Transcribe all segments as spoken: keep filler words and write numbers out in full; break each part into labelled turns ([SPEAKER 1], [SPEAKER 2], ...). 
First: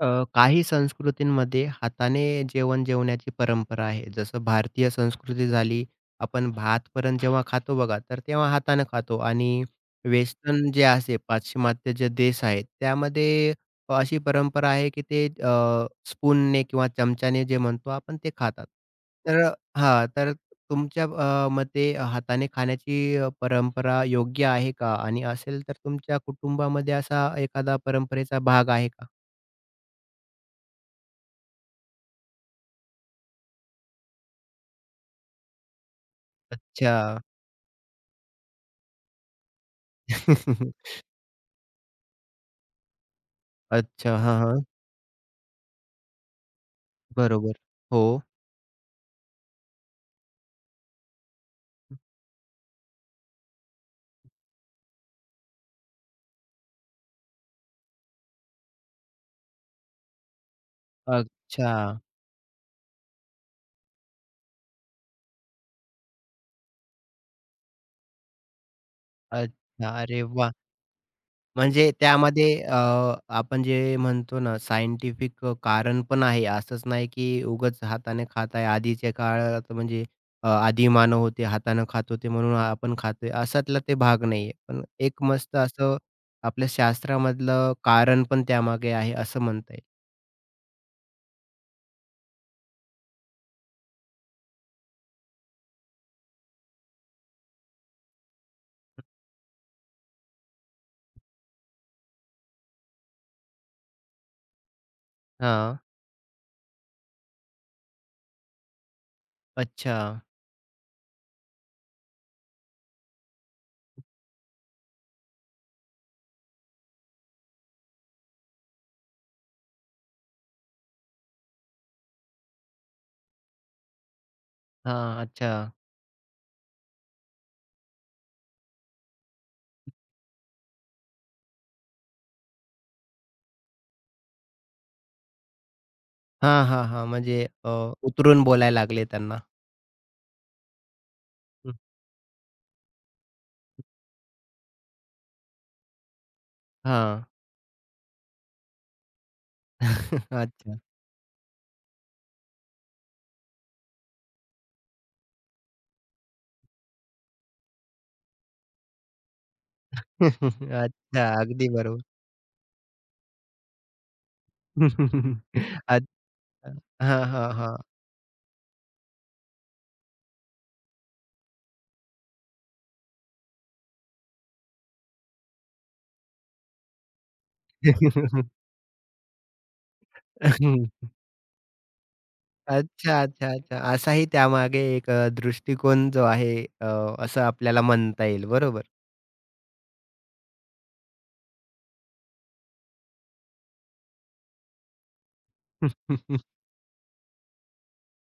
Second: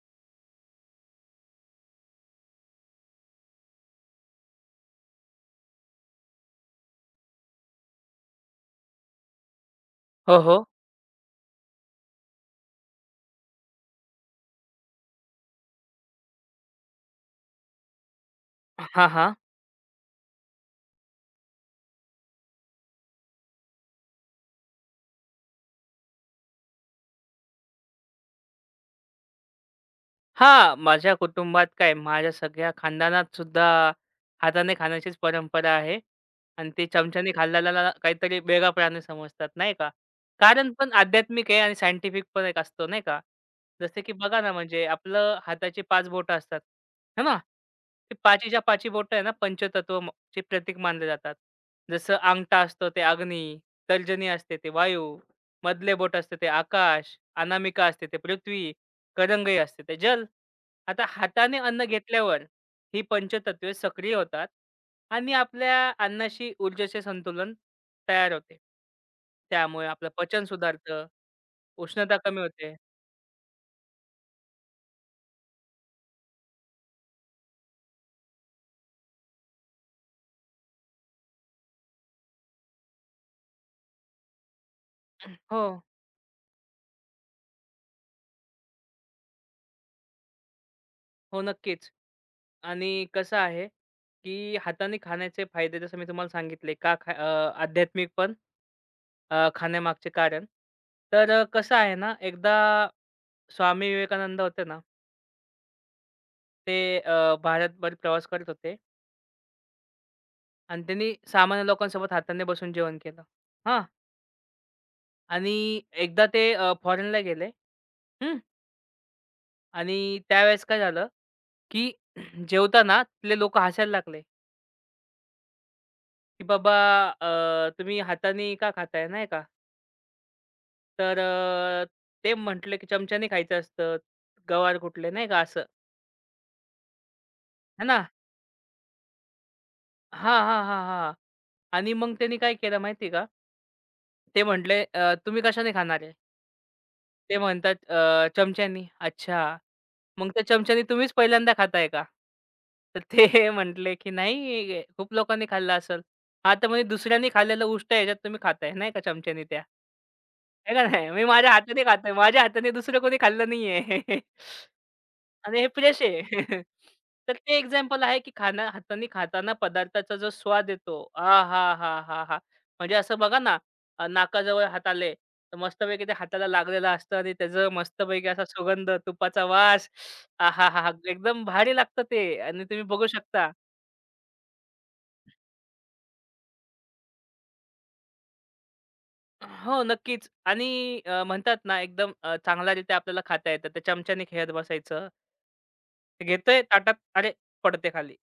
[SPEAKER 1] अ, काही संस्कृतींमध्ये हाताने जेवण जेवण्याची परंपरा आहे. जसं भारतीय संस्कृती झाली, आपण भातवरण जेव्हा खातो बघा, तर तेव्हा हाताने खातो आणि
[SPEAKER 2] हो, हो.
[SPEAKER 1] वेस्टर्न जे असे पाश्चिमात्य जे देश आहेत, त्यामध्ये अशी परंपरा आहे, की ते अ, स्पूनने किंवा चमच्याने जे म्हणतो आपण ते खातात.
[SPEAKER 2] हां, हां.
[SPEAKER 1] तर हां, तर तुमच्या अ, मते हाताने खाण्याची अ, परंपरा योग्य आहे का? आणि असेल तर तुमच्या कुटुंबामध्ये असा एखादा परंपरेचा भाग आहे का?
[SPEAKER 2] हां, माझ्या कुटुंबात काय माझ्या सगळ्या खानदानात सुद्धा हाताने खाण्याचीच परंपरा आहे. आणि ते
[SPEAKER 1] अच्छा.
[SPEAKER 2] चमच्याने खाल्ल्याला काहीतरी वेगळा प्राणी समजतात, नाही का? कारण पण आध्यात्मिक आहे आणि सायंटिफिक पण एक असतो, नाही का? जसं की
[SPEAKER 1] अच्छा. हां,
[SPEAKER 2] बघा ना,
[SPEAKER 1] हां.
[SPEAKER 2] म्हणजे आपलं हाताची पाच बोटं असतात, है ना?
[SPEAKER 1] बरोबर. हो.
[SPEAKER 2] ती पाचीच्या पाची बोटं आहे ना, पंचतत्व म चे प्रतीक मानले जातात. जसं अंगठा असतो ते अग्नी, तर्जनी असते ते वायू, मधले बोट असते ते आकाश, अनामिका असते ते पृथ्वी. करंगई असते ते जल. आता हाताने
[SPEAKER 1] अच्छा.
[SPEAKER 2] अन्न घेतल्यावर ही पंचतत्वे सक्रिय होतात आणि आपल्या अन्नाशी ऊर्जेचे संतुलन तयार होते. त्यामुळे
[SPEAKER 1] अच्छा.
[SPEAKER 2] आपलं
[SPEAKER 1] अरे
[SPEAKER 2] पचन
[SPEAKER 1] वाह!
[SPEAKER 2] सुधारतं,
[SPEAKER 1] म्हणजे
[SPEAKER 2] उष्णता कमी
[SPEAKER 1] त्यामध्ये
[SPEAKER 2] होते.
[SPEAKER 1] अ, आपण जे म्हणतो ना सायंटिफिक अ, कारण पण आहे. असंच नाही की उगाच हाताने खात आहे. आधीच्या काळात म्हणजे अ, आदी मानव होते, हातानं खात होते म्हणून आपण खातोय अशातला ते भाग नाहीये. पण एक मस्त
[SPEAKER 2] हो,
[SPEAKER 1] असं आपल्या शास्त्रामधलं कारण पण त्यामागे आहे असं म्हणता येईल.
[SPEAKER 2] हो नक्कीच. आणि कसं आहे, की हाताने खाण्याचे फायदे जसं मी तुम्हाला सांगितले का खा अ, आध्यात्मिक पण अ, खाण्यामागचे कारण. तर अ, कसं आहे ना, एकदा स्वामी विवेकानंद होते ना
[SPEAKER 1] हां.
[SPEAKER 2] ते अ, भारतभर प्रवास करत होते
[SPEAKER 1] अच्छा.
[SPEAKER 2] आणि त्यांनी सामान्य लोकांसोबत हाताने बसून जेवण केलं. हां. आणि एकदा ते अ, फॉरेनला गेले. हं. आणि त्यावेळेस काय झालं, की जेवताना तिथले लोकं हसायला लागले,
[SPEAKER 1] हां. अच्छा.
[SPEAKER 2] की "बाबा अ, तुम्ही हाताने का खाताय?" नाही का. तर अ, ते म्हटले, की "चमच्याने खायचं असतं, गवार कुटले." नाही का असं.
[SPEAKER 1] हां, हां, हां. म्हणजे अ,
[SPEAKER 2] है ना.
[SPEAKER 1] उतरून बोलायला लागले त्यांना.
[SPEAKER 2] हां, हां, हां, हां.
[SPEAKER 1] हं.
[SPEAKER 2] आणि मग त्यांनी काय केलं माहिती का? ते म्हटले, "अ, तुम्ही कशाने खाणार आहे?"
[SPEAKER 1] हां.
[SPEAKER 2] ते म्हणतात अ, चमच्यानी. अच्छा. मग त्या
[SPEAKER 1] अच्छा.
[SPEAKER 2] चमच्यानी तुम्हीच पहिल्यांदा खाताय का? तर ते म्हटले, की "नाही, खूप लोकांनी खाल्लं असेल." हां, तर म्हणजे दुसऱ्यांनी खाल्लेलं उष्ट ह्याच्यात तुम्ही खाताय नाही का चमच्यानी त्या. आहे का नाही? मी
[SPEAKER 1] अच्छा.
[SPEAKER 2] माझ्या
[SPEAKER 1] अगदी
[SPEAKER 2] हाताने
[SPEAKER 1] बरोबर.
[SPEAKER 2] खातोय. माझ्या हाताने दुसरं कोणी खाल्लं नाहीये. आणि हे फ्रेश
[SPEAKER 1] अच्छा.
[SPEAKER 2] आहे.
[SPEAKER 1] हां,
[SPEAKER 2] तर
[SPEAKER 1] हां,
[SPEAKER 2] ते
[SPEAKER 1] हां.
[SPEAKER 2] एक्झाम्पल आहे, की खाणं हाताने खाताना पदार्थाचा जो स्वाद येतो. आहाहाहाहा! म्हणजे असं बघा ना, अ, नाकाजवळ हात आले, तर मस्तपैकी ते हाताला लागलेलं असतं आणि त्याचं मस्तपैकी असा सुगंध, तुपाचा वास. आहाहाहा! एकदम भारी लागतं ते आणि तुम्ही बघू
[SPEAKER 1] अच्छा, अच्छा,
[SPEAKER 2] शकता.
[SPEAKER 1] अच्छा. असाही त्यामागे एक अ, दृष्टिकोन जो आहे, अ, असं आपल्याला म्हणता येईल. बरोबर.
[SPEAKER 2] हो, नक्कीच. आणि अ, म्हणतात ना, एकदम अ, चांगल्यारीत्या आपल्याला खाता येतं. त्या चमच्याने खेळत बसायचं. ते घेतोय ताटात, अरे! पडते खाली,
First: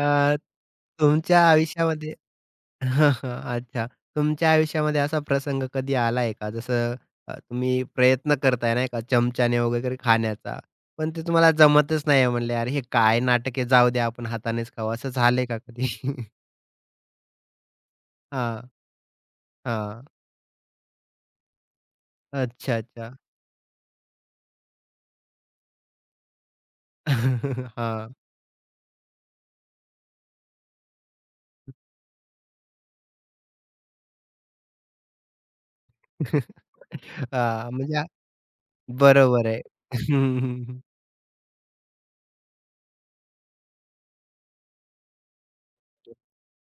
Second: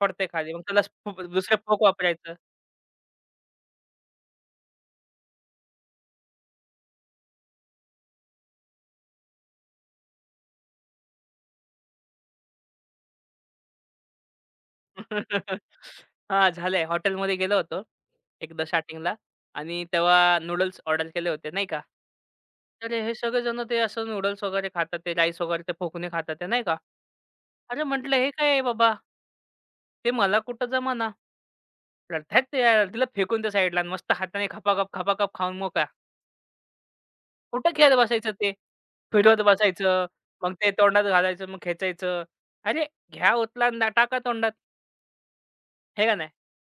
[SPEAKER 2] पडते खाली. मग त्याला स्पू
[SPEAKER 1] तुमच्या
[SPEAKER 2] दुसरे फोक
[SPEAKER 1] आयुष्यामध्ये
[SPEAKER 2] वापरायचं.
[SPEAKER 1] अच्छा. तुमच्या आयुष्यामध्ये असा प्रसंग कधी आलाय का? जसं अ, तुम्ही प्रयत्न करताय नाही का चमच्याने वगैरे खाण्याचा, पण ते तुम्हाला जमतच नाहीये म्हणले, "अरे, हे काय नाटक आहे, जाऊ द्या आपण हातानेच खाऊ." असं झालंय का कधी?
[SPEAKER 2] हां, झालंय. हॉटेलमध्ये गेलो होतो एकदा
[SPEAKER 1] हां,
[SPEAKER 2] स्टार्टिंगला आणि
[SPEAKER 1] हां.
[SPEAKER 2] तेव्हा नूडल्स ऑर्डर केले होते, नाही का.
[SPEAKER 1] अच्छा,
[SPEAKER 2] तर हे
[SPEAKER 1] अच्छा.
[SPEAKER 2] सगळेजण ते असं नूडल्स वगैरे खातात, ते राईस वगैरे ते फोकुने खातात आहे, नाही का. अरे
[SPEAKER 1] हां.
[SPEAKER 2] म्हटलं, "हे काय आहे बाबा?" ते मला कुठं जमाना रडतायत ते यार. तिला फेकून त्या साईडला आणि मस्त हाताने खपाखप, खपाखप खाऊन मोकळा.
[SPEAKER 1] हां,
[SPEAKER 2] कुठं खेळत
[SPEAKER 1] म्हणजे आ-
[SPEAKER 2] बसायचं ते? फिरवत
[SPEAKER 1] बरोबर आहे.
[SPEAKER 2] बसायचं, मग ते तोंडात घालायचं, मग खेचायचं. अरे घ्या, उचला आणि दा- टाका तोंडात, हे का नाही.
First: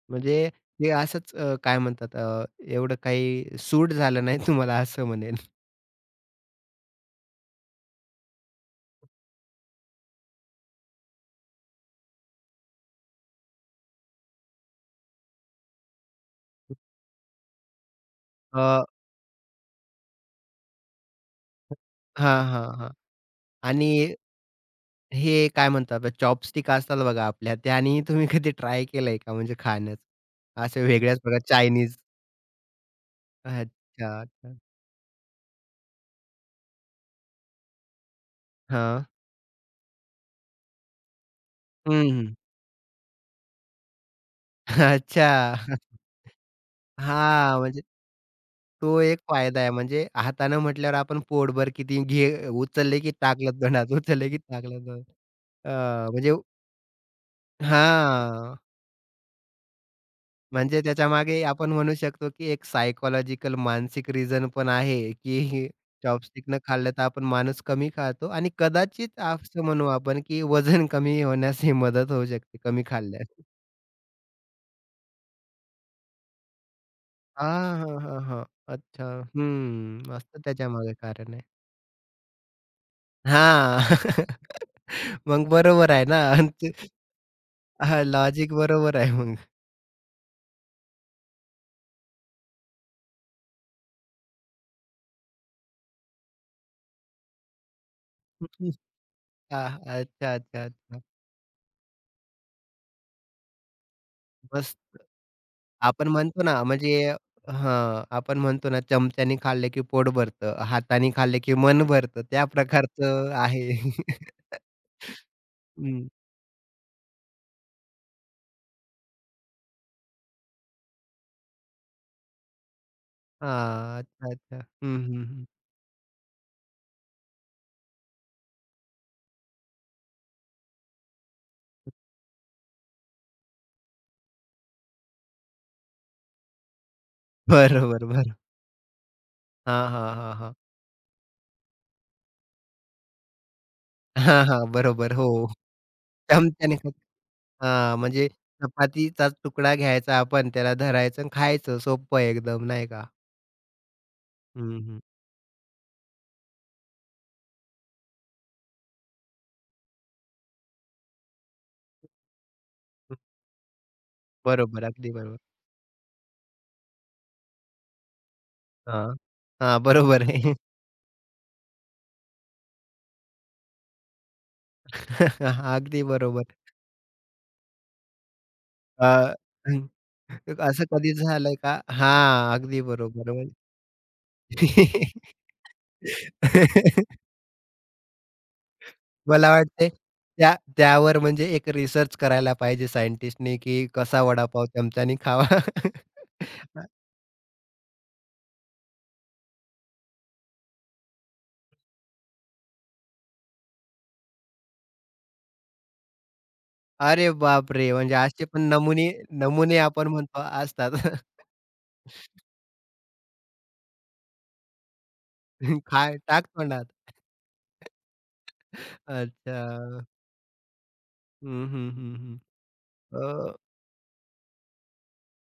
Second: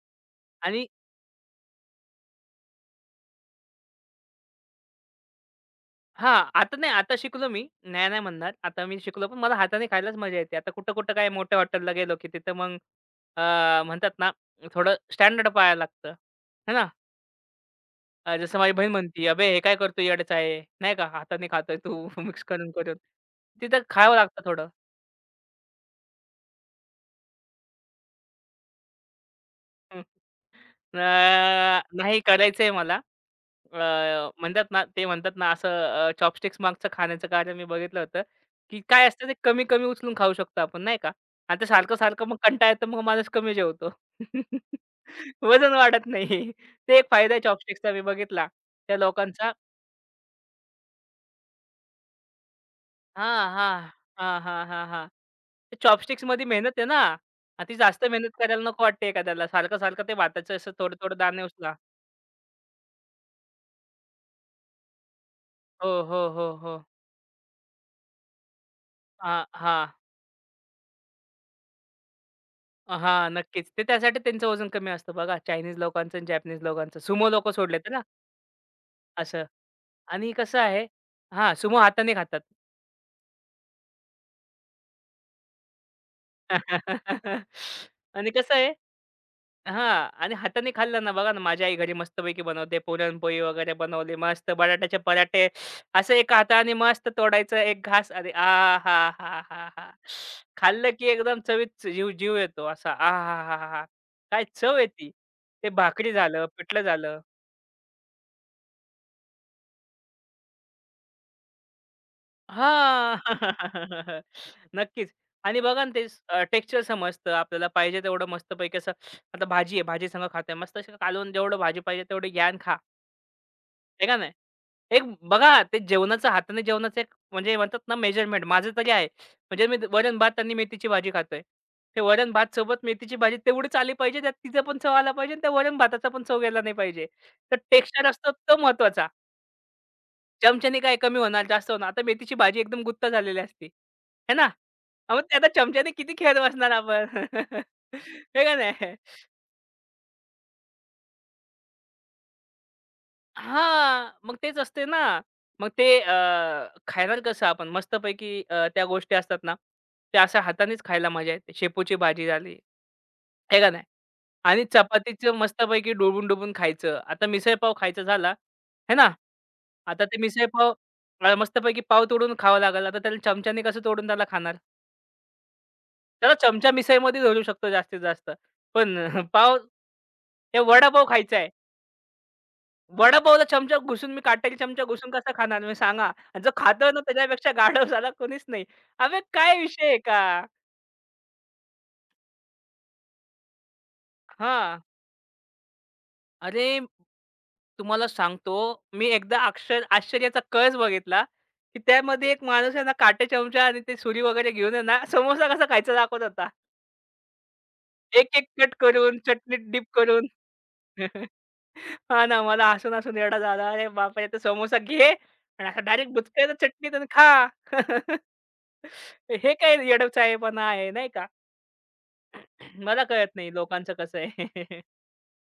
[SPEAKER 1] म्हणजे
[SPEAKER 2] आणि
[SPEAKER 1] ते असंच अ, काय म्हणतात, अ, एवढं काही सूट झालं नाही तुम्हाला असं म्हणेन.
[SPEAKER 2] हां, आता नाही, आता शिकलो मी. नाही, नाही म्हणणार. आता मी शिकलो, पण मला हाताने खायलाच मजा येते. आता कुठं-कुठं काय मोठ्या हॉटेलला गेलो, की तिथं मग अ, म्हणतात ना, थोडं स्टँडर्ड पाळायला लागतं. है ना? अ, जसं माझी
[SPEAKER 1] अ,
[SPEAKER 2] बहीण म्हणती, "अबे, हे काय करतो? येडच आहे." नाही का? "हाताने खातोय तू
[SPEAKER 1] हां,
[SPEAKER 2] मिक्स
[SPEAKER 1] हां, हां.
[SPEAKER 2] करून-करून." तिथं
[SPEAKER 1] आणि
[SPEAKER 2] खावं लागतं थोडं.
[SPEAKER 1] हे काय म्हणतात चॉपस्टिक असतात बघा आपल्या, त्यानेही तुम्ही कधी ट्राय केलंय का म्हणजे
[SPEAKER 2] हं.
[SPEAKER 1] खाण्याचं? असे वेगळ्याच बघा
[SPEAKER 2] अ,
[SPEAKER 1] चायनीज.
[SPEAKER 2] नाही करायचंय मला. अ,
[SPEAKER 1] अच्छा, अच्छा.
[SPEAKER 2] म्हणतात ना ते म्हणतात ना असं अ, चॉपस्टिक्स मागचं खाण्याचं कारण मी बघितलं होतं, की
[SPEAKER 1] हां.
[SPEAKER 2] काय असतं ते कमी-कमी उचलून खाऊ शकतो आपण नाही का? आणि ते
[SPEAKER 1] हं, हं.
[SPEAKER 2] सारखं-सारखं मग कंटाळा येतो मग माणूस कमी जेवतो.
[SPEAKER 1] अच्छा.
[SPEAKER 2] वजन वाढत नाही. ते एक फायदा आहे
[SPEAKER 1] हां, म्हणजे
[SPEAKER 2] चॉपस्टिक्सचा मी बघितला. त्या
[SPEAKER 1] तो एक
[SPEAKER 2] लोकांचा
[SPEAKER 1] फायदा आहे म्हणजे हातानं म्हटल्यावर आपण पोटभर किती घे उचलले की
[SPEAKER 2] हां,
[SPEAKER 1] टाकलं
[SPEAKER 2] हां.
[SPEAKER 1] तोंडात, उचलले की
[SPEAKER 2] हां, हां,
[SPEAKER 1] टाकलं
[SPEAKER 2] हां,
[SPEAKER 1] तोंडात.
[SPEAKER 2] हां. ते
[SPEAKER 1] अ, म्हणजे
[SPEAKER 2] चॉपस्टिक्समध्ये मेहनत आहे ना. आणि ती जास्त मेहनत
[SPEAKER 1] हां,
[SPEAKER 2] करायला नको वाटते एखाद्याला. सारखं-सारखं ते भाताचं असं
[SPEAKER 1] म्हणजे
[SPEAKER 2] थोडे-थोडे
[SPEAKER 1] त्याच्यामागे
[SPEAKER 2] दाणे
[SPEAKER 1] आपण
[SPEAKER 2] उचला.
[SPEAKER 1] म्हणू शकतो, की एक सायकॉलॉजिकल मानसिक रिझन पण आहे, की
[SPEAKER 2] हो, हो,
[SPEAKER 1] चॉपस्टिक
[SPEAKER 2] हो,
[SPEAKER 1] न
[SPEAKER 2] हो.
[SPEAKER 1] खाल्लं तर आपण माणूस कमी खातो आणि कदाचित
[SPEAKER 2] हां,
[SPEAKER 1] असं
[SPEAKER 2] हां.
[SPEAKER 1] म्हणू आपण, की वजन कमी होण्यास ही मदत होऊ शकते कमी खाल्ल्यास.
[SPEAKER 2] हां, नक्कीच. ते त्यासाठी त्यांचं वजन कमी असतं बघा चायनीज लोकांचं आणि जॅपनीज लोकांचं. सुमो लोकं सोडले
[SPEAKER 1] हां,
[SPEAKER 2] तर
[SPEAKER 1] हां,
[SPEAKER 2] ना
[SPEAKER 1] हां, हां. अच्छा.
[SPEAKER 2] असं.
[SPEAKER 1] हं,
[SPEAKER 2] आणि
[SPEAKER 1] असतं
[SPEAKER 2] कसं आहे
[SPEAKER 1] त्याच्यामागे कारण आहे.
[SPEAKER 2] हां, सुमो हाताने खातात.
[SPEAKER 1] हां. मग बरोबर आहे ना. आणि ते हां,
[SPEAKER 2] आणि कसं
[SPEAKER 1] लॉजिक
[SPEAKER 2] आहे
[SPEAKER 1] बरोबर आहे मग.
[SPEAKER 2] हां. आणि हाताने खाल्लं ना बघा ना माझी आई घरी मस्तपैकी बनवते. पुरणपोळी वगैरे बनवली मस्त बटाट्याचे पराठे. असं एका हाताने मस्त तोडायचं एक घास अरे
[SPEAKER 1] हां,
[SPEAKER 2] आहाहाहा!
[SPEAKER 1] अच्छा, अच्छा,
[SPEAKER 2] खाल्लं
[SPEAKER 1] अच्छा.
[SPEAKER 2] की एकदम चवीत जीव जीव येतो असा आहाहाहा! काय चव
[SPEAKER 1] मस्त.
[SPEAKER 2] आहे ते
[SPEAKER 1] आपण
[SPEAKER 2] भाकरी
[SPEAKER 1] म्हणतो
[SPEAKER 2] झालं,
[SPEAKER 1] ना,
[SPEAKER 2] पिठलं
[SPEAKER 1] म्हणजे
[SPEAKER 2] झालं.
[SPEAKER 1] हां, आपण म्हणतो ना, चमच्यानी खाल्लं की पोट भरतं, हाताने खाल्लं की मन भरतं. त्या
[SPEAKER 2] हां.
[SPEAKER 1] प्रकारचं आहे.
[SPEAKER 2] नक्कीच. आणि बघा ना, ते
[SPEAKER 1] हं.
[SPEAKER 2] अ, टेक्स्चर समजतं आपल्याला पाहिजे तेवढं मस्तपैकी असं आता भाजी आहे, भाजीसंग खाताय. मस्त अशी कालवून जेवढं भाजी पाहिजे तेवढी घ्या खा.
[SPEAKER 1] हां.
[SPEAKER 2] आहे का नाही?
[SPEAKER 1] अच्छा, अच्छा. हं,
[SPEAKER 2] एक
[SPEAKER 1] हं, हं.
[SPEAKER 2] बघा ते जेवणाचं हाताने जेवणाचं एक म्हणजे म्हणतात ना मेजरमेंट माझं तरी आहे. म्हणजे मी वरण भात आणि मेथीची भाजी खातोय. ते वरण भात सोबत मेथीची भाजी तेवढीच आली पाहिजे. त्यात तिचा पण चव आला पाहिजे आणि त्या वरण भाताचा पण चव गेला नाही पाहिजे. तर
[SPEAKER 1] बरोबर,
[SPEAKER 2] टेक्स्चर असतो
[SPEAKER 1] बरोबर.
[SPEAKER 2] तो महत्त्वाचा.
[SPEAKER 1] हां, हां, हां, हां.
[SPEAKER 2] चमच्याने काय कमी होणार, जास्त होणार. आता मेथीची भाजी एकदम गुत्त झालेली असते. आहे
[SPEAKER 1] हां,
[SPEAKER 2] ना?
[SPEAKER 1] हां. बरोबर.
[SPEAKER 2] हां, मग
[SPEAKER 1] हो.
[SPEAKER 2] ते आता चमच्याने किती खेळत बसणार
[SPEAKER 1] चमच्याने खात
[SPEAKER 2] आपण.
[SPEAKER 1] हां, म्हणजे
[SPEAKER 2] हे का नाही?
[SPEAKER 1] चपातीचा तुकडा घ्यायचा आपण, त्याला धरायचं आणि खायचं. सोपं आहे एकदम, नाही का?
[SPEAKER 2] हां, मग तेच
[SPEAKER 1] हं,
[SPEAKER 2] असते ना.
[SPEAKER 1] हं.
[SPEAKER 2] मग ते अ, खाणार कसं आपण मस्तपैकी अ, त्या गोष्टी असतात ना, त्या अशा हातानेच खायला मजा येते. शेपूची भाजी झाली, हे का नाही? आणि
[SPEAKER 1] बरोबर. अगदी
[SPEAKER 2] चपातीचं
[SPEAKER 1] बरोबर.
[SPEAKER 2] मस्तपैकी डुबून-डुबून खायचं. आता मिसळपाव खायचा झाला, आहे
[SPEAKER 1] हां.
[SPEAKER 2] ना?
[SPEAKER 1] हां,
[SPEAKER 2] आता ते
[SPEAKER 1] बरोबर आहे.
[SPEAKER 2] मिसळपाव अ, मस्तपैकी पाव तोडून खावा लागेल. आता त्याला चमच्याने कसं तोडून त्याला खाणार?
[SPEAKER 1] अगदी
[SPEAKER 2] त्याला
[SPEAKER 1] बरोबर.
[SPEAKER 2] चमचा मिसळमध्ये धरू शकतो जास्तीत जास्त. पण
[SPEAKER 1] अ,
[SPEAKER 2] पाव
[SPEAKER 1] हं.
[SPEAKER 2] हे
[SPEAKER 1] तर असं
[SPEAKER 2] वडापाव
[SPEAKER 1] कधी
[SPEAKER 2] खायचा आहे.
[SPEAKER 1] झालंय का? हां, अगदी बरोबर
[SPEAKER 2] वडापावला
[SPEAKER 1] म्हणजे
[SPEAKER 2] चमचा घुसून मी काट्याची चमचा घुसून कसा खाणार मी सांगा? आणि जो खातोय ना त्याच्यापेक्षा गाढव साला कोणीच नाही. अबे
[SPEAKER 1] मला
[SPEAKER 2] काय विषय
[SPEAKER 1] वाटतंय
[SPEAKER 2] आहे का?
[SPEAKER 1] त्या त्यावर म्हणजे एक रिसर्च करायला पाहिजे सायंटिस्टनी, की कसा वडापाव
[SPEAKER 2] हां.
[SPEAKER 1] चमच्यानी खावा?
[SPEAKER 2] अरे, तुम्हाला सांगतो मी एकदा अक्षर आश्चर्याचा कळस बघितला, की त्यामध्ये एक माणूस आहे ना काटे चमचा आणि ते सुरी वगैरे घेऊन आहे ना समोसा कसा खायचा दाखवत होता.
[SPEAKER 1] अरे बापरे! म्हणजे
[SPEAKER 2] एक-एक
[SPEAKER 1] असे पण
[SPEAKER 2] कट
[SPEAKER 1] नमुने
[SPEAKER 2] करून, चटणीत
[SPEAKER 1] नमुने
[SPEAKER 2] डीप
[SPEAKER 1] आपण
[SPEAKER 2] करून.
[SPEAKER 1] म्हणतो असतात.
[SPEAKER 2] हां ना, मला हसून-हसून येडा झाला. अरे बापरे! तो समोसा घे आणि असा
[SPEAKER 1] खा
[SPEAKER 2] डायरेक्ट
[SPEAKER 1] टाक
[SPEAKER 2] बुचकायचा
[SPEAKER 1] तोंडात.
[SPEAKER 2] चटणीत आणि खा. हे काय
[SPEAKER 1] अच्छा.
[SPEAKER 2] येडचाळेपणा आहे, नाही का?
[SPEAKER 1] हं, हं, हं,
[SPEAKER 2] मला कळत नाही
[SPEAKER 1] हं. अ
[SPEAKER 2] लोकांचं कसं आहे.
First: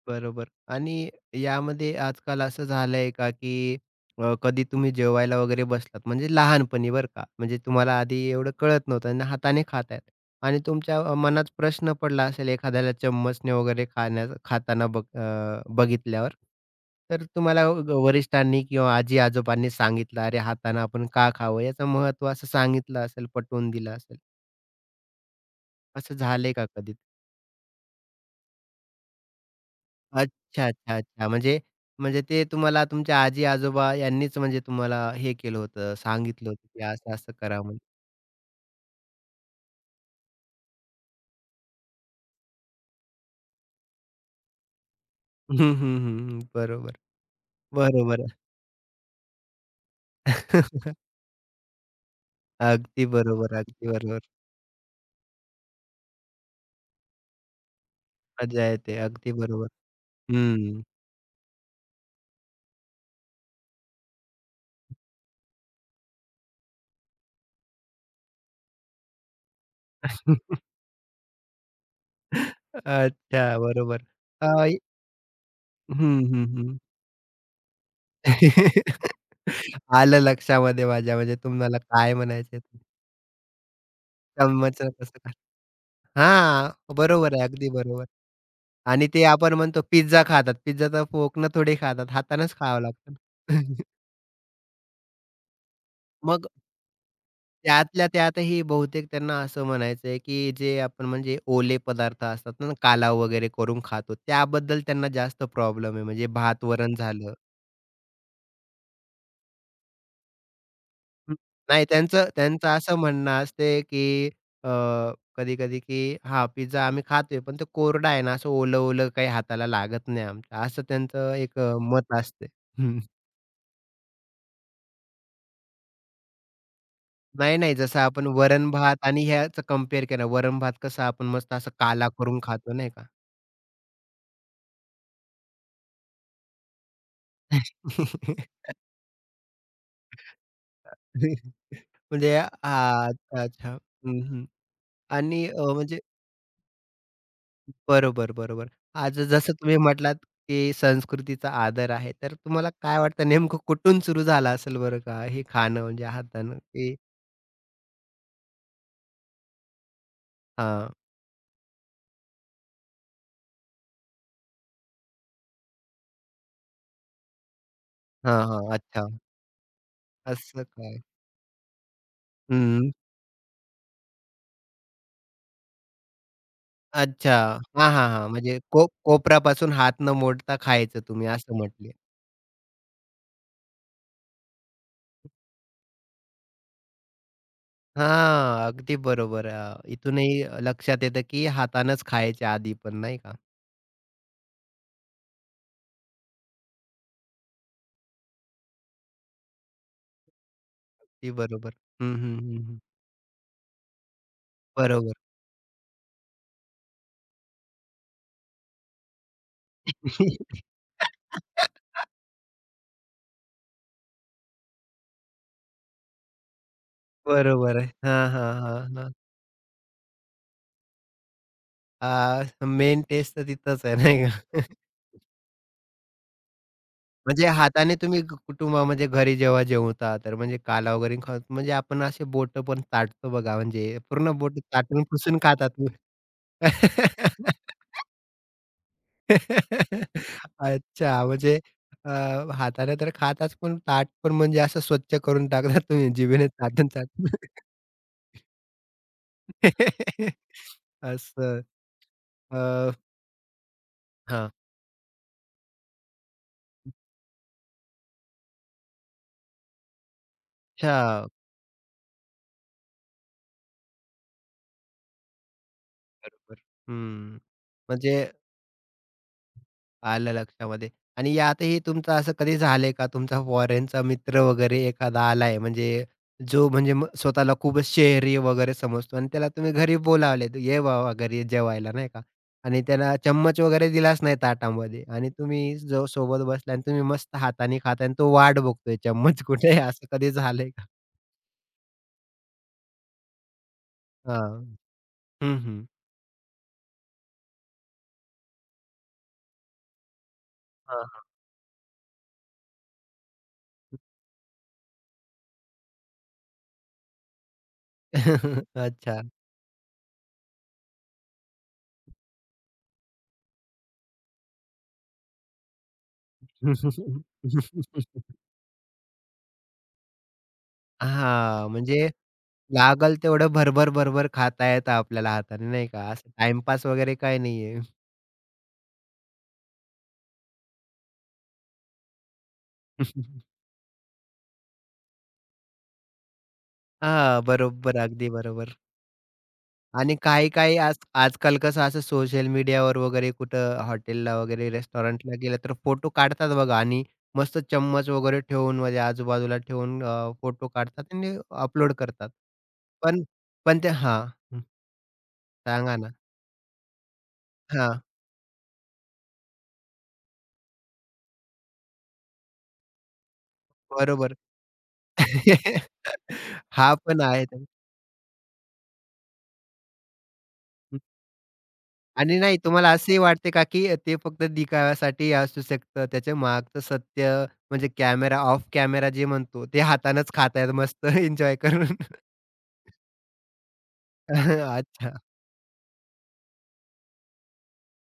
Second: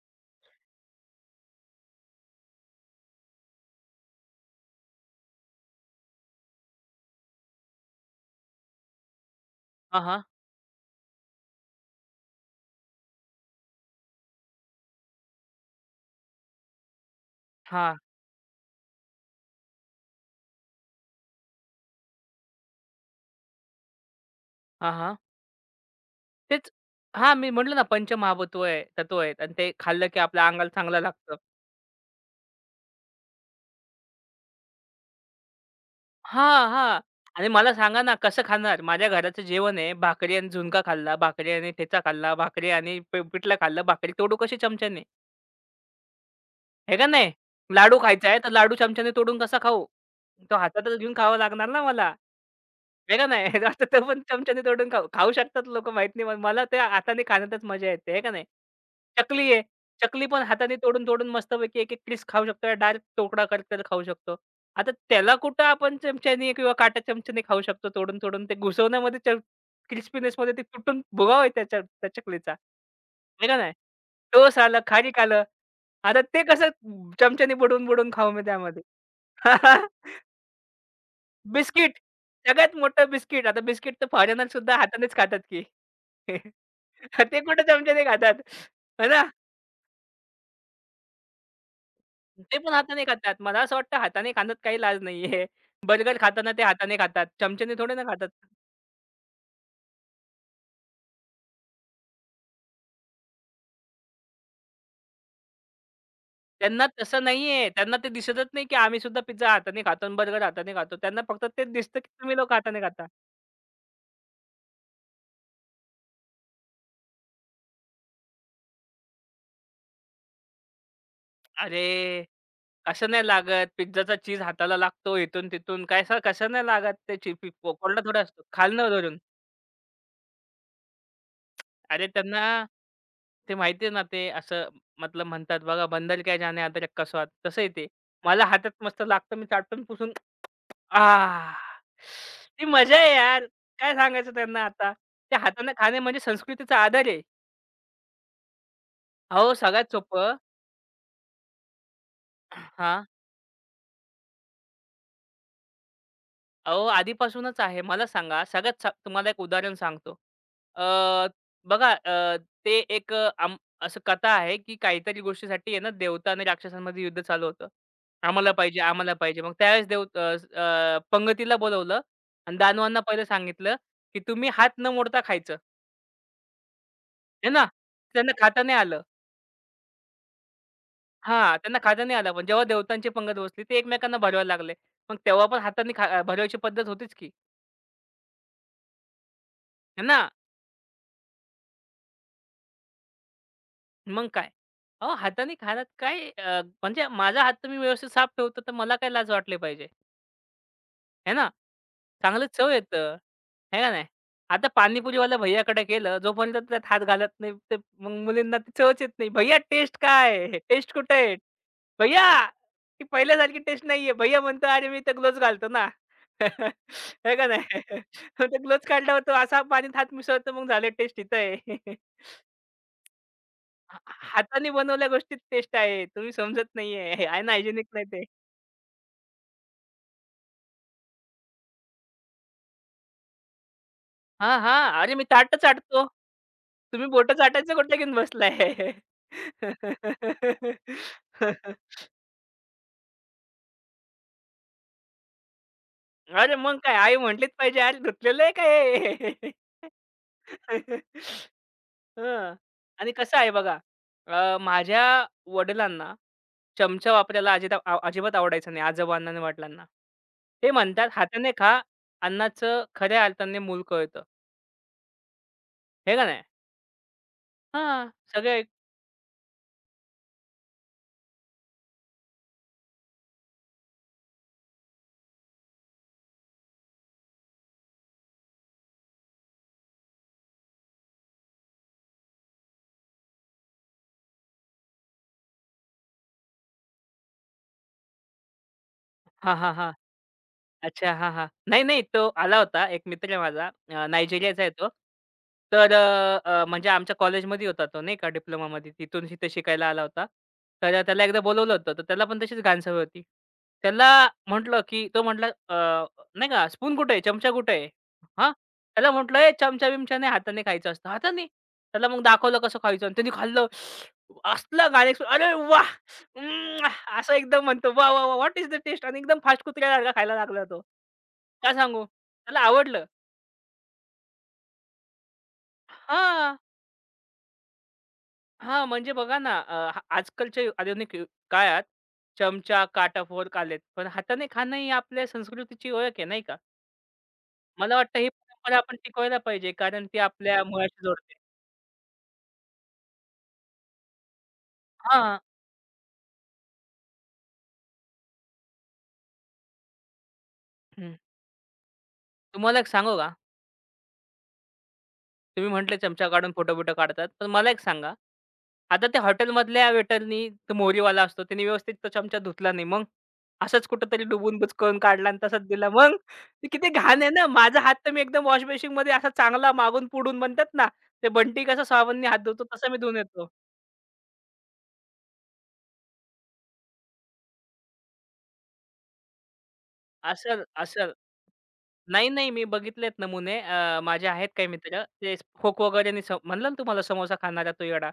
[SPEAKER 1] बरोबर आणि यामध्ये आजकाल असं झालंय का, की अ, कधी तुम्ही जेवायला वगैरे बसलात म्हणजे लहानपणी बरं का, म्हणजे तुम्हाला आधी एवढं कळत नव्हतं आणि हाताने
[SPEAKER 2] हां,
[SPEAKER 1] खातायत
[SPEAKER 2] हां.
[SPEAKER 1] आणि तुमच्या अ, मनात प्रश्न पडला असेल एखाद्याला चम्मचने वगैरे खाण्या खाताना बघ अ, बघितल्यावर. तर तुम्हाला व
[SPEAKER 2] हां,
[SPEAKER 1] वरिष्ठांनी किंवा आजी-आजोबांनी सांगितलं, "अरे हाताने आपण का खावं?" याचं महत्त्व असं सांगितलं असेल, पटवून दिलं असेल.
[SPEAKER 2] हां, हां.
[SPEAKER 1] असं झालंय का
[SPEAKER 2] तेच
[SPEAKER 1] कधी?
[SPEAKER 2] हां, मी म्हटलं ना पंचमहाभूतो आहे, तत्व आहेत आणि ते खाल्लं की आपल्या
[SPEAKER 1] अच्छा,
[SPEAKER 2] अंगाला
[SPEAKER 1] अच्छा,
[SPEAKER 2] चांगलं
[SPEAKER 1] अच्छा.
[SPEAKER 2] लागतं.
[SPEAKER 1] म्हणजे म्हणजे ते तुम्हाला तुमच्या आजी-आजोबा यांनीच म्हणजे तुम्हाला हे केलं होतं, सांगितलं होतं,
[SPEAKER 2] हां,
[SPEAKER 1] की
[SPEAKER 2] हां.
[SPEAKER 1] असं-असं
[SPEAKER 2] आणि
[SPEAKER 1] करा
[SPEAKER 2] मला
[SPEAKER 1] म्हणून.
[SPEAKER 2] सांगा ना कसं खाणार? माझ्या घराचं जेवण आहे, भाकरी आणि झुणका खाल्ला, भाकरी आणि ठेचा खाल्ला, भाकरी आणि प पिठलं खाल्लं, भाकरी तोडू कशी चमच्याने?
[SPEAKER 1] हं, हं, हं, हं.
[SPEAKER 2] हे
[SPEAKER 1] बरोबर,
[SPEAKER 2] का नाही? लाडू
[SPEAKER 1] बरोबर.
[SPEAKER 2] खायचा आहे, तर लाडू चमच्याने तोडून कसा खाऊ? तो हातातच घेऊन खावा लागणार ना मला.
[SPEAKER 1] अगदी
[SPEAKER 2] वेगळं नाही.
[SPEAKER 1] बरोबर,
[SPEAKER 2] आता
[SPEAKER 1] अगदी
[SPEAKER 2] तो पण
[SPEAKER 1] बरोबर.
[SPEAKER 2] चमच्याने तोडून खाऊ खाऊ शकतात लोकं माहीत नाही. पण मला त्या हाताने खाण्यातच मजा येते, आहे का नाही?
[SPEAKER 1] मजा येते. अगदी
[SPEAKER 2] चकली आहे.
[SPEAKER 1] बरोबर.
[SPEAKER 2] चकली पण हाताने
[SPEAKER 1] हं.
[SPEAKER 2] तोडून-तोडून मस्तपैकी एक-एक पीस खाऊ शकतो. डायरेक्ट तुकडा करकर खाऊ शकतो. आता त्याला कुठं आपण चमच्याने किंवा काटा चमच्याने खाऊ शकतो तोडून-तोडून. ते घुसवण्यामध्ये च क्रिस्पीनेसमध्ये ते तुटून भुगा आहे त्याच्या त्या चकलीचा.
[SPEAKER 1] अच्छा,
[SPEAKER 2] आहे का नाही?
[SPEAKER 1] बरोबर.
[SPEAKER 2] टोस
[SPEAKER 1] अ,
[SPEAKER 2] आलं, खारीक आलं.
[SPEAKER 1] हं,
[SPEAKER 2] आता ते
[SPEAKER 1] हं,
[SPEAKER 2] कसं
[SPEAKER 1] हं.
[SPEAKER 2] चमच्याने बुडवून-बुडवून खाऊ मी त्यामध्ये.
[SPEAKER 1] आलं लक्षामध्ये माझ्या. म्हणजे तुम्हाला
[SPEAKER 2] बिस्किट.
[SPEAKER 1] काय म्हणायचंय
[SPEAKER 2] सगळ्यात मोठं बिस्किट. आता बिस्किट तर फॉरेनर सुद्धा
[SPEAKER 1] चम्मच
[SPEAKER 2] हातानेच
[SPEAKER 1] कसं काय?
[SPEAKER 2] खातात की.
[SPEAKER 1] हां, बरोबर
[SPEAKER 2] ते
[SPEAKER 1] आहे.
[SPEAKER 2] कुठे
[SPEAKER 1] अगदी
[SPEAKER 2] चमच्याने
[SPEAKER 1] बरोबर.
[SPEAKER 2] खातात.
[SPEAKER 1] आणि
[SPEAKER 2] है ना?
[SPEAKER 1] ते आपण म्हणतो पिझ्झा खातात. पिझ्झा तर फोकनं थोडी खातात, हातानंच
[SPEAKER 2] ते पण
[SPEAKER 1] खावं
[SPEAKER 2] हाताने
[SPEAKER 1] लागतं.
[SPEAKER 2] खातात. मला असं वाटतं हाताने खाण्यात काही लाज नाहीये. बर्गर
[SPEAKER 1] मग
[SPEAKER 2] खाताना ते हाताने खातात. चमच्याने थोडे ना
[SPEAKER 1] त्यातल्या
[SPEAKER 2] खातात.
[SPEAKER 1] त्यातही बहुतेक त्यांना असं म्हणायचं आहे, की जे आपण म्हणजे ओले पदार्थ असतात ना, कालव वगैरे करून खातो, त्याबद्दल त्यांना जास्त प्रॉब्लेम आहे. म्हणजे भात
[SPEAKER 2] त्यांना
[SPEAKER 1] वरण
[SPEAKER 2] तसं
[SPEAKER 1] झालं
[SPEAKER 2] नाहीये. त्यांना ते दिसतच नाही की आम्ही सुद्धा पिझ्झा हाताने खातो बर्गर हाताने खातो. त्यांना
[SPEAKER 1] हं.
[SPEAKER 2] फक्त तेच
[SPEAKER 1] नाही,
[SPEAKER 2] दिसतं की
[SPEAKER 1] त्यांचं
[SPEAKER 2] तुम्ही लोकं
[SPEAKER 1] त्यांचं
[SPEAKER 2] हाताने
[SPEAKER 1] असं
[SPEAKER 2] खाता.
[SPEAKER 1] म्हणणं असते, की कधी-कधी, की "हां, पिझ्झा आम्ही खातोय, पण तो कोरडा आहे ना, असं ओलं-ओलं काही हाताला लागत नाही आमच्या." असं त्यांचं एक अ, मत
[SPEAKER 2] अरे,
[SPEAKER 1] असते.
[SPEAKER 2] कसं नाही लागत. पिझ्झाचा चीज हाताला लागतो इथून-तिथून. काय सर कसं नाही लागत ते
[SPEAKER 1] नाही, नाही. जसं
[SPEAKER 2] कोरडा थोडा
[SPEAKER 1] आपण
[SPEAKER 2] असतो. खालनं
[SPEAKER 1] वरण-भात
[SPEAKER 2] वरून.
[SPEAKER 1] आणि ह्याचं कंपेअर केलं. वरण-भात कसं आपण मस्त असं
[SPEAKER 2] अरे
[SPEAKER 1] काला करून
[SPEAKER 2] त्यांना
[SPEAKER 1] खातो नाही का?
[SPEAKER 2] ते माहिती आहे ना, ते असं मतलब म्हणतात बघा, "बंदर क्या जाने अदरक का स्वाद." तसं आहे ते. मला हातात मस्त लागतं, मी चाटून पुसून आह!
[SPEAKER 1] म्हणजे
[SPEAKER 2] ती मजा
[SPEAKER 1] हां,
[SPEAKER 2] आहे
[SPEAKER 1] अच्छा,
[SPEAKER 2] यार.
[SPEAKER 1] अच्छा.
[SPEAKER 2] काय
[SPEAKER 1] हं,
[SPEAKER 2] सांगायचं
[SPEAKER 1] हं.
[SPEAKER 2] त्यांना आता. त्या
[SPEAKER 1] आणि अ,
[SPEAKER 2] हाताने
[SPEAKER 1] म्हणजे
[SPEAKER 2] खाणे म्हणजे संस्कृतीचा आधार आहे.
[SPEAKER 1] बरोबर, बरोबर. आज
[SPEAKER 2] अहो,
[SPEAKER 1] जसं तुम्ही
[SPEAKER 2] सगळ्यात
[SPEAKER 1] म्हटलात,
[SPEAKER 2] सोपं
[SPEAKER 1] की संस्कृतीचा आदर आहे. तर तुम्हाला काय
[SPEAKER 2] हां.
[SPEAKER 1] वाटतं नेमकं कुठून सुरू झालं असेल बरं का? हे खाणं म्हणजे हातानं
[SPEAKER 2] अहो,
[SPEAKER 1] ते
[SPEAKER 2] आधीपासूनच आहे. मला सांगा, सगळ्यात सा तुम्हाला एक उदाहरण सांगतो. अ,
[SPEAKER 1] हां,
[SPEAKER 2] बघा अ, ते एक अ, आम असं कथा आहे, की काहीतरी गोष्टीसाठी आहे ना, देवता आणि राक्षसांमध्ये युद्ध चालू होतं.
[SPEAKER 1] हां,
[SPEAKER 2] आम्हाला
[SPEAKER 1] हां.
[SPEAKER 2] पाहिजे,
[SPEAKER 1] अच्छा.
[SPEAKER 2] आम्हाला पाहिजे. मग त्यावेळेस देव अ, स-
[SPEAKER 1] असं
[SPEAKER 2] अ,
[SPEAKER 1] काय?
[SPEAKER 2] पंगतीला बोलावलं आणि
[SPEAKER 1] हं.
[SPEAKER 2] दानवांना पहिलं सांगितलं, की तुम्ही हात न मोडता खायचं,
[SPEAKER 1] अच्छा.
[SPEAKER 2] आहे ना.
[SPEAKER 1] हां, हां, हां.
[SPEAKER 2] त्यांना
[SPEAKER 1] म्हणजे
[SPEAKER 2] खाता नाही
[SPEAKER 1] को
[SPEAKER 2] आलं.
[SPEAKER 1] कोपरापासून हात न मोडता खायचं तुम्ही
[SPEAKER 2] हां,
[SPEAKER 1] असं
[SPEAKER 2] त्यांना
[SPEAKER 1] म्हटले.
[SPEAKER 2] खाता नाही आलं. पण जेव्हा देवतांची पंगत बसली, ते एकमेकांना भरवायला लागले. मग तेव्हा पण हाताने खा अ, भरवायची पद्धत होतीच की,
[SPEAKER 1] हां, अगदी बरोबर. अ,
[SPEAKER 2] आहे ना.
[SPEAKER 1] इथूनही लक्षात येतं, की हातानंच खायचे आधी पण नाही का?
[SPEAKER 2] मग काय? अहो, हाताने खाण्यात काय अ, म्हणजे माझा हात तर मी व्यवस्थित साफ ठेवतो, तर मला काय लाज वाटली पाहिजे,
[SPEAKER 1] ते
[SPEAKER 2] आहे ना?
[SPEAKER 1] बरोबर. हं, हं,
[SPEAKER 2] चांगलं
[SPEAKER 1] हं,
[SPEAKER 2] चव
[SPEAKER 1] हं.
[SPEAKER 2] येतं, आहे का नाही? आता
[SPEAKER 1] बरोबर.
[SPEAKER 2] पाणीपुरीवाला भैय्याकडे गेलं, जोपर्यंत त्यात हात घालत नाही, ते मग मुलींना ती चवच येत नाही. "भैय्या टेस्ट काय आहे? टेस्ट कुठे आहे? भैय्या ती पहिल्यासारखी टेस्ट नाहीये." भैय्या म्हणतो, "अरे, मी तर ग्लोव्हज घालतो ना." आहे का
[SPEAKER 1] बरोबर
[SPEAKER 2] नाही?
[SPEAKER 1] आहे. हां,
[SPEAKER 2] मग
[SPEAKER 1] हां,
[SPEAKER 2] ते
[SPEAKER 1] हां,
[SPEAKER 2] ग्लोव्हज
[SPEAKER 1] हां.
[SPEAKER 2] काढल्यावर तो असा पाण्यात हात मिसळतो, मग झालं टेस्ट इथं आहे.
[SPEAKER 1] मेन टेस्ट तर तिथंच आहे
[SPEAKER 2] हा
[SPEAKER 1] नाही का?
[SPEAKER 2] हाताने बनवल्या गोष्टीत टेस्ट आहे. तुम्ही समजत नाहीये. हे
[SPEAKER 1] म्हणजे
[SPEAKER 2] अनहायजेनिक
[SPEAKER 1] हाताने
[SPEAKER 2] नाही
[SPEAKER 1] तुम्ही
[SPEAKER 2] ते.
[SPEAKER 1] ग- कुटुंबा म्हणजे घरी जेव्हा जेवता, तर म्हणजे काला वगैरे खात म्हणजे आपण असे बोटं पण चाटतो बघा, म्हणजे पूर्ण
[SPEAKER 2] हां,
[SPEAKER 1] बोटं
[SPEAKER 2] हां. अरे मी
[SPEAKER 1] चाटून-पुसून
[SPEAKER 2] ताटच
[SPEAKER 1] खातात.
[SPEAKER 2] चाटतो. तुम्ही बोटं चाटायचं कुठे घेऊन बसलाय?
[SPEAKER 1] अच्छा, म्हणजे अ, हाताने तर खाताच, पण ताट पण म्हणजे असं स्वच्छ करून टाकता तुम्ही जिभेने
[SPEAKER 2] अरे मग काय आई
[SPEAKER 1] चाटून-चाटून.
[SPEAKER 2] म्हटलीच पाहिजे, "अरे धुतलेलं आहे का हे?"
[SPEAKER 1] असं.
[SPEAKER 2] हं.
[SPEAKER 1] अ,
[SPEAKER 2] आणि कसं आहे बघा,
[SPEAKER 1] हां.
[SPEAKER 2] अ, माझ्या वडिलांना चमचा वापरायला अजिता आ अजिबात आवडायचं नाही, आजोबांना आणि वडिलांना. ते म्हणतात,
[SPEAKER 1] अच्छा,
[SPEAKER 2] "हाताने खा, अन्नाचं खऱ्या अर्थाने मूल कळतं." हे का नाही?
[SPEAKER 1] बरोबर. हं.
[SPEAKER 2] हां,
[SPEAKER 1] म्हणजे
[SPEAKER 2] सगळे
[SPEAKER 1] आलं लक्षामध्ये. आणि यातही तुमचं असं कधी झालंय का तुमचा फॉरेनचा मित्र वगैरे एखादा आलाय म्हणजे जो म्हणजे मग स्वतःला खूपच शहरी वगैरे समजतो आणि त्याला तुम्ही घरी बोलावलेत, "ये बाबा घरी जेवायला," नाही का? आणि त्याला चम्मच वगैरे दिलाच नाही ताटामध्ये आणि तुम्ही जो सोबत बसलाय आणि तुम्ही मस्त हाताने खाताय आणि तो वाट बघतोय चम्मच
[SPEAKER 2] हा
[SPEAKER 1] कुठे
[SPEAKER 2] हा
[SPEAKER 1] आहे?
[SPEAKER 2] हां.
[SPEAKER 1] असं कधी झालंय का?
[SPEAKER 2] अच्छा. हां, हां. नाही, नाही. तो आला होता. एक मित्र आहे माझा अ,
[SPEAKER 1] हां.
[SPEAKER 2] नायजेरियाचा आहे तो.
[SPEAKER 1] हं, हं.
[SPEAKER 2] तर अ, अ, म्हणजे आमच्या कॉलेजमध्ये होता तो नाही का डिप्लोमामध्ये. तिथून तिथे शिकायला आला होता. तर
[SPEAKER 1] हां,
[SPEAKER 2] त्याला
[SPEAKER 1] हां.
[SPEAKER 2] एकदा बोलावलं होतं. तर त्याला पण तशीच घाण सवय होती. त्याला म्हटलं, की तो म्हटला नाही का "स्पून कुठे आहे? चमचा कुठे आहे?" हां. त्याला
[SPEAKER 1] अच्छा.
[SPEAKER 2] म्हटलं, "ए चमचा-बिमचा नाही हाताने खायचं असतं." "हाताने?" त्याला मग दाखवलं कसं खायचं आणि त्याने खाल्लं. असला घाण अरे वाह! अं, असं एकदम म्हणतो, "वाह, वाह, वाह! What is the taste?" आणि एकदम फास्ट कुत्र्यासारखा खायला लागला तो.
[SPEAKER 1] हां,
[SPEAKER 2] काय सांगू?
[SPEAKER 1] म्हणजे
[SPEAKER 2] त्याला आवडलं.
[SPEAKER 1] लागल तेवढं भरभर, भरभर खाता येतं आपल्याला हाताने, नाही का? असं
[SPEAKER 2] हां,
[SPEAKER 1] टाईमपास वगैरे काही नाहीये.
[SPEAKER 2] हां, म्हणजे बघा ना, अ, हा आजकालच्या यु आधुनिक यु काळात चमचा, काटा, फोर्क आलेत, पण हाताने खाणं ही आपल्या संस्कृतीची ओळख आहे, नाही का?
[SPEAKER 1] हां,
[SPEAKER 2] मला
[SPEAKER 1] बरोबर.
[SPEAKER 2] वाटतं ही
[SPEAKER 1] अगदी बरोबर.
[SPEAKER 2] परंपरा आपण टिकवायला पाहिजे, कारण
[SPEAKER 1] आणि
[SPEAKER 2] ती आपल्या
[SPEAKER 1] काही-काही आज
[SPEAKER 2] मुळाशी जोडते.
[SPEAKER 1] आजकाल कसं असं सोशल मीडियावर वगैरे कुठं हॉटेलला वगैरे रेस्टॉरंटला
[SPEAKER 2] हां,
[SPEAKER 1] गेलं तर फोटो काढतात बघा आणि मस्त चम्मच वगैरे ठेवून म्हणजे आजूबाजूला ठेवून फोटो काढतात आणि अपलोड करतात.
[SPEAKER 2] तुम्हाला एक सांगू
[SPEAKER 1] पण
[SPEAKER 2] का?
[SPEAKER 1] पण ते हां, हं,
[SPEAKER 2] तुम्ही म्हटले
[SPEAKER 1] सांगा ना.
[SPEAKER 2] चमचा काढून फोटो-बिटो काढतात. पण मला एक
[SPEAKER 1] हां,
[SPEAKER 2] सांगा, आता त्या हॉटेलमधल्या वेटरनी तो मोहरीवाला असतो, त्याने व्यवस्थित तो चमचा धुतला नाही. मग असाच कुठेतरी
[SPEAKER 1] बरोबर.
[SPEAKER 2] डुबून बुचकळून काढला आणि तसाच दिला. मग ते किती
[SPEAKER 1] हा
[SPEAKER 2] घाण
[SPEAKER 1] पण
[SPEAKER 2] आहे ना.
[SPEAKER 1] आहे.
[SPEAKER 2] माझा हात तर मी एकदम वॉश बेसिनमध्ये असा चांगला मागून पुढून म्हणतात ना, ते बंटी कसं साबणने
[SPEAKER 1] आणि
[SPEAKER 2] हात
[SPEAKER 1] नाही
[SPEAKER 2] धुतो तसा
[SPEAKER 1] तुम्हाला
[SPEAKER 2] मी धुवून
[SPEAKER 1] असेही
[SPEAKER 2] येतो.
[SPEAKER 1] वाटते का, की ते फक्त दिखाव्यासाठी असू शकतं? त्याच्या मागचं सत्य म्हणजे कॅमेरा ऑफ कॅमेरा जे म्हणतो ते हातानंच
[SPEAKER 2] असेल,
[SPEAKER 1] खातायत मस्त
[SPEAKER 2] असेल.
[SPEAKER 1] एन्जॉय करून.
[SPEAKER 2] नाही, नाही. मी बघितलेत नमुने. अ, माझे आहेत काही मित्र.
[SPEAKER 1] अच्छा.
[SPEAKER 2] ते खोक वगैरेने स म्हणलं ना तुम्हाला समोसा खाणारा तो येडा.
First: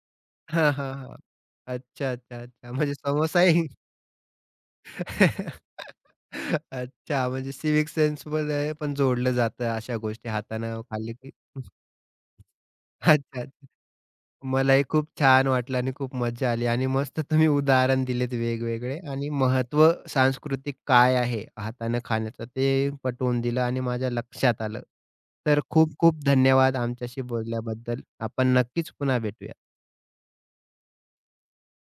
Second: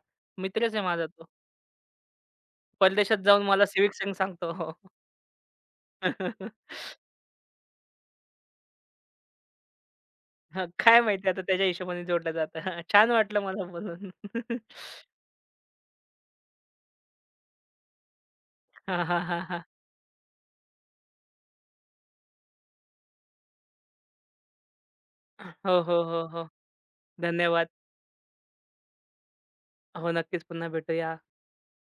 [SPEAKER 1] हां,
[SPEAKER 2] मित्रच आहे
[SPEAKER 1] हां,
[SPEAKER 2] माझा
[SPEAKER 1] हां.
[SPEAKER 2] तो.
[SPEAKER 1] अच्छा, अच्छा, अच्छा. म्हणजे
[SPEAKER 2] परदेशात जाऊन मला
[SPEAKER 1] समोसाही
[SPEAKER 2] सिविक सिंग सांगतो.
[SPEAKER 1] अच्छा, म्हणजे सिव्हिक सेन्समध्ये पण जोडलं जातं अशा गोष्टी
[SPEAKER 2] हां,
[SPEAKER 1] हातानं
[SPEAKER 2] काय
[SPEAKER 1] खाल्ली
[SPEAKER 2] माहिती
[SPEAKER 1] की.
[SPEAKER 2] आता त्याच्या हिशोबाने जोडलं जातं. हां, छान
[SPEAKER 1] अच्छा,
[SPEAKER 2] वाटलं मला
[SPEAKER 1] अच्छा.
[SPEAKER 2] बोलून.
[SPEAKER 1] मलाही खूप छान वाटलं आणि खूप मजा आली आणि मस्त तुम्ही उदाहरण दिलेत
[SPEAKER 2] हां,
[SPEAKER 1] वेगवेगळे
[SPEAKER 2] हां,
[SPEAKER 1] आणि
[SPEAKER 2] हां, हां.
[SPEAKER 1] महत्त्व सांस्कृतिक काय आहे हातानं खाण्याचं ते पटवून दिलं आणि माझ्या लक्षात आलं. तर
[SPEAKER 2] हो,
[SPEAKER 1] खूप
[SPEAKER 2] हो,
[SPEAKER 1] खूप
[SPEAKER 2] हो, हो.
[SPEAKER 1] धन्यवाद आमच्याशी
[SPEAKER 2] धन्यवाद.
[SPEAKER 1] बोलल्याबद्दल. आपण नक्कीच पुन्हा भेटूया.
[SPEAKER 2] हो, नक्कीच पुन्हा भेटूया.